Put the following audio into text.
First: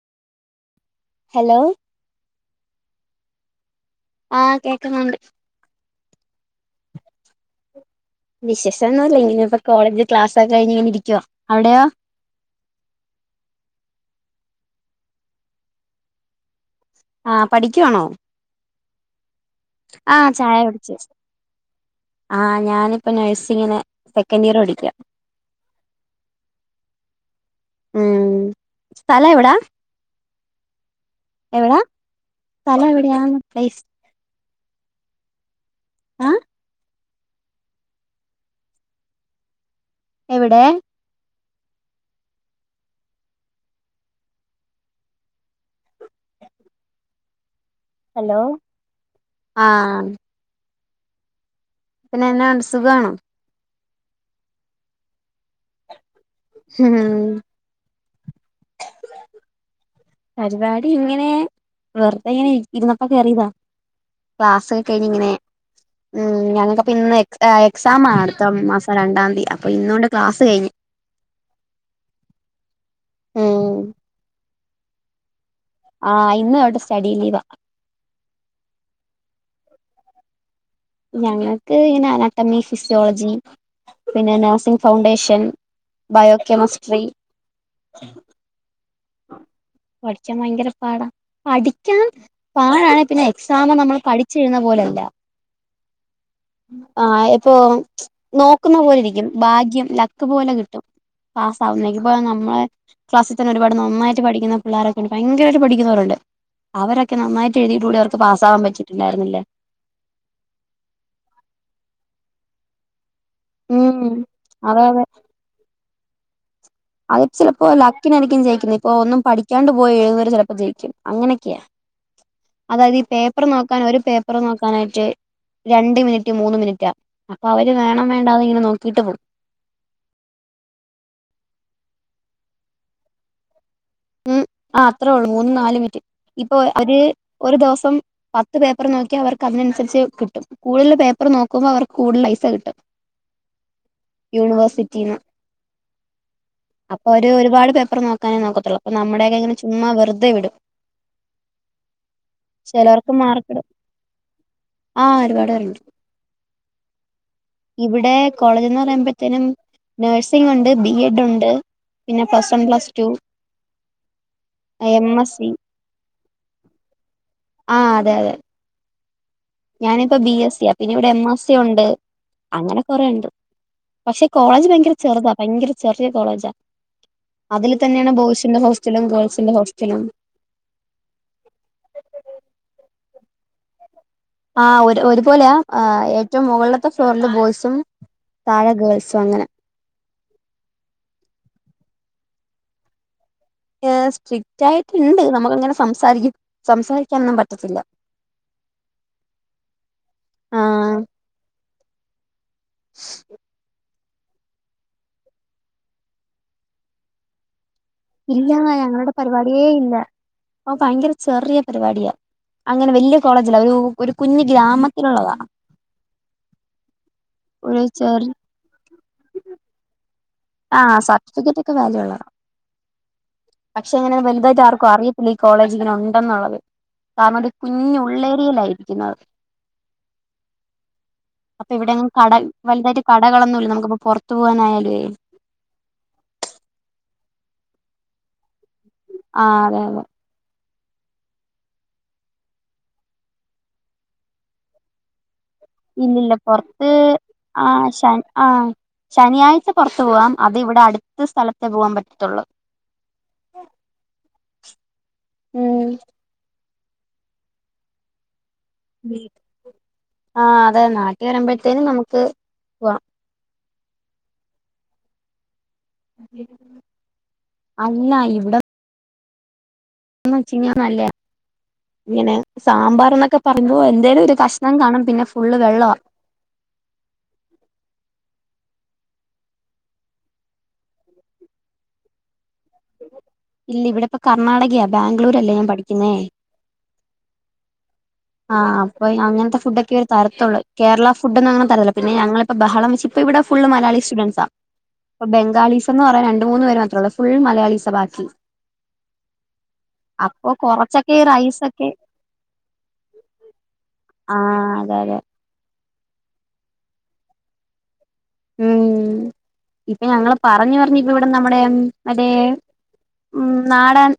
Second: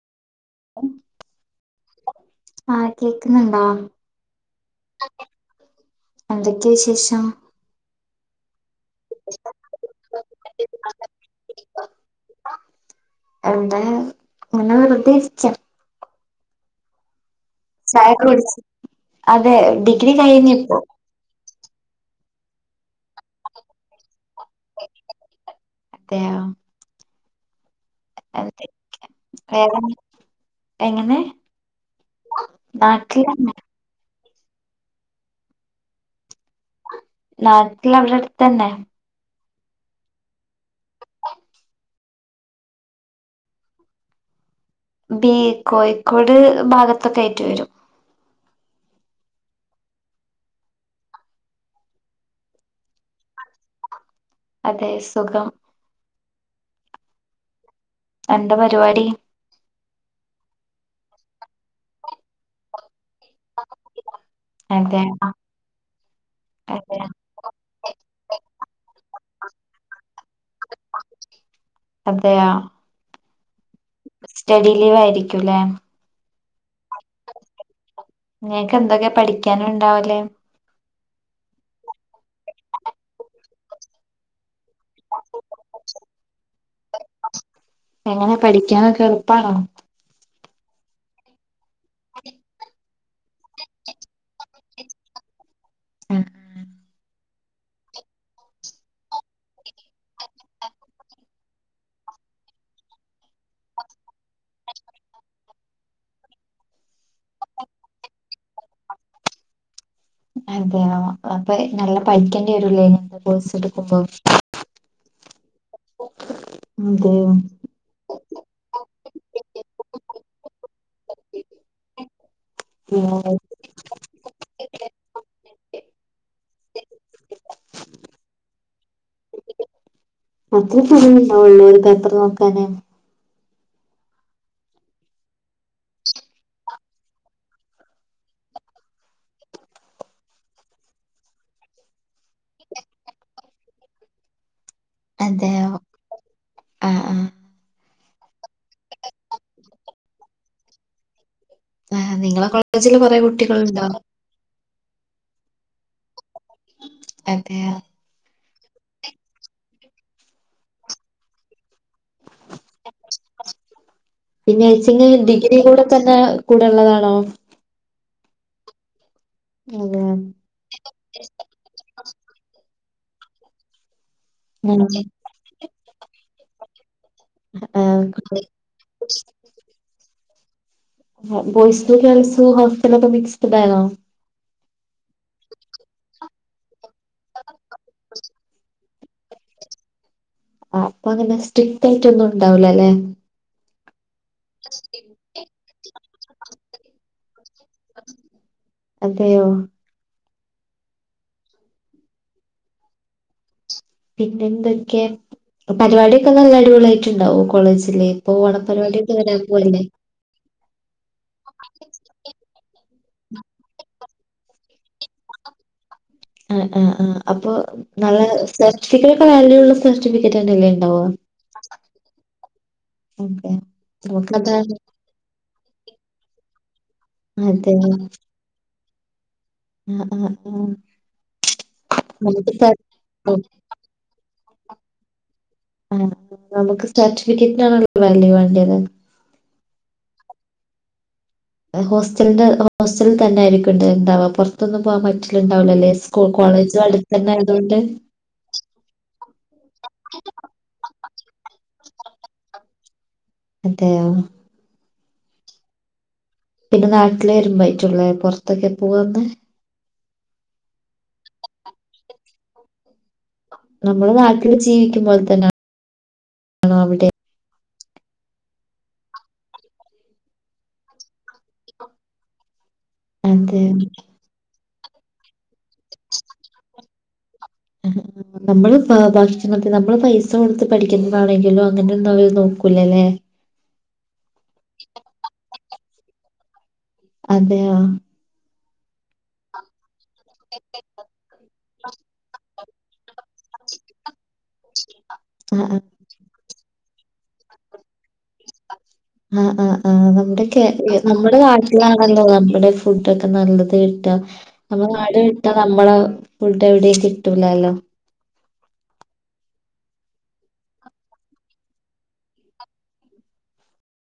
[inaudible] hello ആഹ് കേക്കുന്നുണ്ടോ ആ കേക്കുന്നുണ്ട് എന്തൊക്കെയാ [inaudible] വിശസംന്നുമല്ല ഇങ്ങന ഇപ്പോ കോളേജില് ക്ലാസ് ഒക്കെ കഴിഞ്ഞ്ഇരിക്കുവ അവിടെയോ എന്താ [unintelligible] ആ പഠിക്കുവാണോ ചായൊക്കെ കുടിച്ച് അതെ ഡിഗ്രി ആ ചായ കഴിഞ്ഞിപ്പോ കുടിച്ചു ഏച്ചി ആഹ് ഞാനിപ്പോ നഴ്സിങ്ങിൻ സെക്കൻഡ് ഇയർ പഠിക്ക അതെ യോ ഉം സ്ഥല എവിടാ വേറെ എങ്ങനെ എവിടാ സ്ഥലം എവിടെയാ നാട്ടിലന്നെ പ്ലേസ് [unintelligible] നാട്ടില അവടെ അടുത്ത തന്നെ എവിടെ ബി കോഴിക്കോട് ഭാഗത്തൊക്കെ ആയിട്ട് വരും ഹലോ ആ പിന്നെ എന്നാ [unintelligible] സുഖാണോ അതെ സുഖം ഹ് ഹ് എന്താ പരിപാടി പരിപാടി ഇങ്ങനെ വെറുതെ ഇങ്ങനെ ഇരുന്നപ്പ കേറിതാ ക്ലാസ്ക്കെ അതെ കഴിഞ്ഞ്ങ്ങനെ ഉം ഞങ്ങൾക്ക് അതെ പിന്നിന്ന് എ എക്സാ അടുത്തം മാ- രണ്ടാതി അപ്പൊ ഇന്നൊണ്ട് അതെയാ ഉം സ്റ്റഡി ലീവ് ആയിരിക്കുല്ലേ ആഹ് ഇന്ന് തൊട്ട് സ്റ്റഡി ലീവാ ങ്ങക്ക് എന്തൊക്കെ പഠിക്കാനുണ്ടാവല് ഞങ്ങൾക്ക് ങ്ങനെ അനാട്ടമി ഫിസിയോളജി പിന്നെ നഴ്സിംഗ് ഫൗണ്ടേഷൻ ബയോകെമിസ്ട്രി പ്പ ക്കാൻ ഭയങ്കര പാടാ പഠിക്കാൻ പാടാണ് പിന്നെ എക്സാം നമ്മള് പഠിച്ചെഴുന്ന പോലല്ല ആ പ്പൊ നോക്കുന്ന പോലെ ഇരിക്കും ഭാഗ്യം ലക്ക് പോലെ കിട്ടും പാസ് ആവുന്നെങ്കി നമ്മളെ ക്ലാസ്സി തന്നെ ഒരുപാ നന്നായിട്ട് പഠിക്കുന്ന പിള്ളോരൊക്കെണ്ട് ഭയങ്കരായിട്ട് പഠിക്കുന്നവരുണ്ട് അവരൊക്കെ നന്നായിട്ട് എഴുതിയിട്ടുണ്ടേ അവർക്ക് പാസ്സാവാൻ പറ്റിട്ടുണ്ടായിരുന്നില്ലേ അതെയോ അപ്പൊ നല്ല പഠിക്കേണ്ടി വരുലേ കോഴ്സെടുക്കുമ്പോ ഉം അതെ അതെ അത് ചിലപ്പോ ലക്കിനായിരിക്കും ജയിക്കുന്നെ ഇപ്പൊ ഒന്നും പഠിക്കാണ്ട് പോയി എഴുന്നവര് ചിലപ്പോ ജയിക്കും അങ്ങനെയൊക്കെയാ അതായത് ഈ പേപ്പർ അതെ നോക്കാൻ ഒരു പേപ്പറ് നോക്കാനായിട്ട് രണ്ട് മിനിറ്റ് മൂന്ന് മിനിറ്റാ അപ്പൊ അവര് വേണം വേണ്ടാ ഇങ്ങനെ നോക്കിട്ട് പോകും അത്ര പണി ഉണ്ടാവുള്ളൂ [unintelligible] നോക്കാനാ [inaudible] ആഹ് അത്രേ ഉള്ളൂ മൂന്നും നാല് മിനിറ്റ് ഇപ്പൊ ഒരു ഒരു ദിവസം പത്ത് പേപ്പർ നോക്കിയ അവർക്ക് അതിനനുസരിച്ച് കിട്ടും കൂടുതൽ പേപ്പർ നോക്കുമ്പോ അവർ കൂടുതൽ പൈസ കിട്ടും [unintelligible] യൂണിവേർഴ്സിറ്റീന്ന് അതെയോ ആ അപ്പൊ ആ ഒരു ഒരുപാട് പേപ്പർ നോക്കാനേ നോക്കത്തുള്ളൂ അപ്പൊ നമ്മുടെയൊകങ്ങനെ ചുമ്മാ വെറുതെ വിടും ആ നിങ്ങളെ കോളേജില് ചിലൊർക്ക് കൊറെ മാർക്കിടും കുട്ടികളുണ്ടോ ആഹ് ഒരുപാട് പേരുണ്ട് അതെയാ ഇവിടെ കോളേജ്ന്ന് പറയുമ്പത്തേനും നഴ്സിംഗ് ഉണ്ട് ബി എഡ് ഉണ്ട് പിന്നെ പ്ലസ് വൺ പ്ലസ് ടു വും പിന്നെച്ച്ങ്ങ് ഡിഗ്രി കൂടെ തന്നെ കൂടെ ഉള്ളതാണോ ആഹ് അതെ അതെ ഞാനിപ്പോ ബി അതെ എസ് സി യാ പിന്നെ ഇവിടെ എം എസ് സി ഉണ്ട് അങ്ങനെ കൊറെണ്ട് പക്ഷെ കോളേജ് ഭയങ്കര ചെറുതാ ഭയങ്കര ചെറിയ കോളേജാ അതില് ആ തന്നെയാണ് ബോയ്സിൻ്റെ ഹോസ്റ്റലും ഗേൾസിന്റെ ഹോസ്റ്റലും ബോയിസും ഗേൾസും ഹോസ്റ്റലൊക്കെ ഒക്കെ മിക്സ്ടായിരുന്നോ ആഹ് ഒരു ഒരുപോലെയാ ഏറ്റവും മുകളിലത്തെ ഫ്ലോറില് ബോയ്സും താഴെ ഗേൾസു അങ്ങനെ ആഹ് അപ്പൊങ്ങനെ സ്ട്രിറ്റായിട്ട് ഒന്നു ഉണ്ടാവൂലല്ലെ ന്നെ സ്ട്രിക്റ്റ് ആയിട്ടുണ്ട് നമുക്ക്ങ്ങനെ സംസാരിക്കും സംസാരിക്കാനൊന്നും പറ്റത്തില്ല അതെയോ ആഹ് [inaudible] പിന്നെന്തൊക്കെ പരിപാടിയൊക്കെ നല്ല അടിപൊളി ആയിട്ടുണ്ടാവോ കോളേജ് നി ഇപ്പോ ഇല്ല ഞങ്ങളുടെ ഒണപരിപാടിയൊക്കെ വരാൻ പരിപാടിയേ പോവല്ലേ ഇല്ല ഓ ഭയങ്കര ചെറിയ പരിപാടിയാ അങ്ങനെ വലിയ കോളേജല്ല ഒരു ഒരു കുഞ്ഞഞ് ഗ്രാമത്തിലുള്ളതാ ആ ആ ആ അപ്പൊ ഒരു നല്ല സർട്ടിഫിക്കല ഒക്കെ വാല്യൂ ഉള്ള സ ആഹ സർട്ടിഫിക്കറ്റ് ഒക്കെ വാല്യ ഉള്ളതാണ് ഓക്കെ പക്ഷെ എങ്ങനെ വലുതായിട്ട് നമുക്കതാണ് ആർക്കും അറയിത്തില്ല ഈ കോളേജ ജീവന ഉണ്ടെന്നുള്ളത് താമതി അതെ കുഞ്ഞുുള്ളേരിയിലായിരിക്കുന്നത് ആ ആ ആ അപ്പൊ ഇവിടെയും കട നമുക്ക് സ വലുതായിട്ട് കടകളൊന്നുമല്ല നമുക്ക്ിപ്പോൊറത്ത് തവാനായാലേ ആ നമുക്ക് സർട്ടിഫിക്കറ്റിനാണല്ല വല്ല വേണ്ടത് ആ അതെ അതെ ഹോസ്റ്റലിന്റെ ഹോസ്റ്റല തന്നെ ആയിരിക്കും ഇണ്ട് ഇണ്ടാവാ പുറത്തൊന്നും പോവാാൻ പറ്റില്ല ഇല്ലല്ല പൊറത്ത് ആയതുകൊണ്ട് ആഹ് ശ ആഹ ശനിയാഴ്ച പുറത്തു പോവാം അത് ഇവിടെ അടുത്ത സ്ഥലത്തെ പോകൻ പറ്റത്തുള്ളൂ അതെയ ഉം പിന്നെ നാട്ടില വരുമ്പോായിറ്റുള്ളേ പുൊറത്തൊക്കെ പോവന്ന് ആഹ അതെ നാട്ടിൽ വരുമ്പോഴത്തേനും നമുക്ക് പോവാം നമ്മുടെ നാട്ടില് ജീവിക്കുമ്പോലെ തന്നെ അ അടെ അല്ല ഇവിടെ ന്ന് വെച്ച കാ നല്ല ഇങ്ങനെ സാമ്പാർന്നൊക്കെ അതെ പറയുമ്പോ എന്തേലും ഒരു കഷ ഞാൻ കാണാം പിന്നെ ഫുള്ള് വെള്ളമാണ് നമ്മള് ഭക്ഷിക്കണ നമ്മള് പൈസ കൊടുത്ത് പഠിക്കുന്നതാണെങ്കിലോ അങ്ങനെ ഒ അവര് നോക്ക സ്ക്കലല്ല ഇല്ല ഇവിടെ ഇപ്പ കർണ്ണാടകയാ ബാംഗ്ലൂര അല്ലേ ഞാൻ പഠിക്കുന്നേ അതെയ ആഹ് അൊ അങ്ങത്തെ ഫുഡൊക്കെ അവ തരത്തുള്ളൂ കേരള ഫുഡ്ന്ന അങ്ങനെ തരല്ല പിന്നെ ഞങ്ങിപ്പപ്പോ ബഹളം വെച്ച് ഇപ്പ ഇവിടെ ഫുൾ മലയാളി സ്റ്റുഡൻറ്സ അപ്പൊ ആ ബംഗാീസ് എ പറയാ രണ്ട മൂന്ന പേര് മാത്രമുള്ളൂ ഫുൾ മലയാളി സബാ ആ് ആ് ആ നമ്മുടെ അപ്പൊ കൊറച്ചൊക്കെ ഈ നമ്മുടെ റൈസൊക്കെ നാട്ടിലാണല്ലോ നമ്മുടെ ഫുൊക്കെ നല്ലത് കിട്ട ആഹ് നമ്മ അതെ അതെ ന നമ്മള ഫൾട്ട് എവിടെ കിട്ടൂലല്ലോ ഉം ഇപ്പൊ ഞങ്ങള്ൾ പറഞ്ഞു പറഞ്ഞ ഇപ്പ ഇവിടെ നമ്മുടെ മറ്റേ ഉ നാടൻ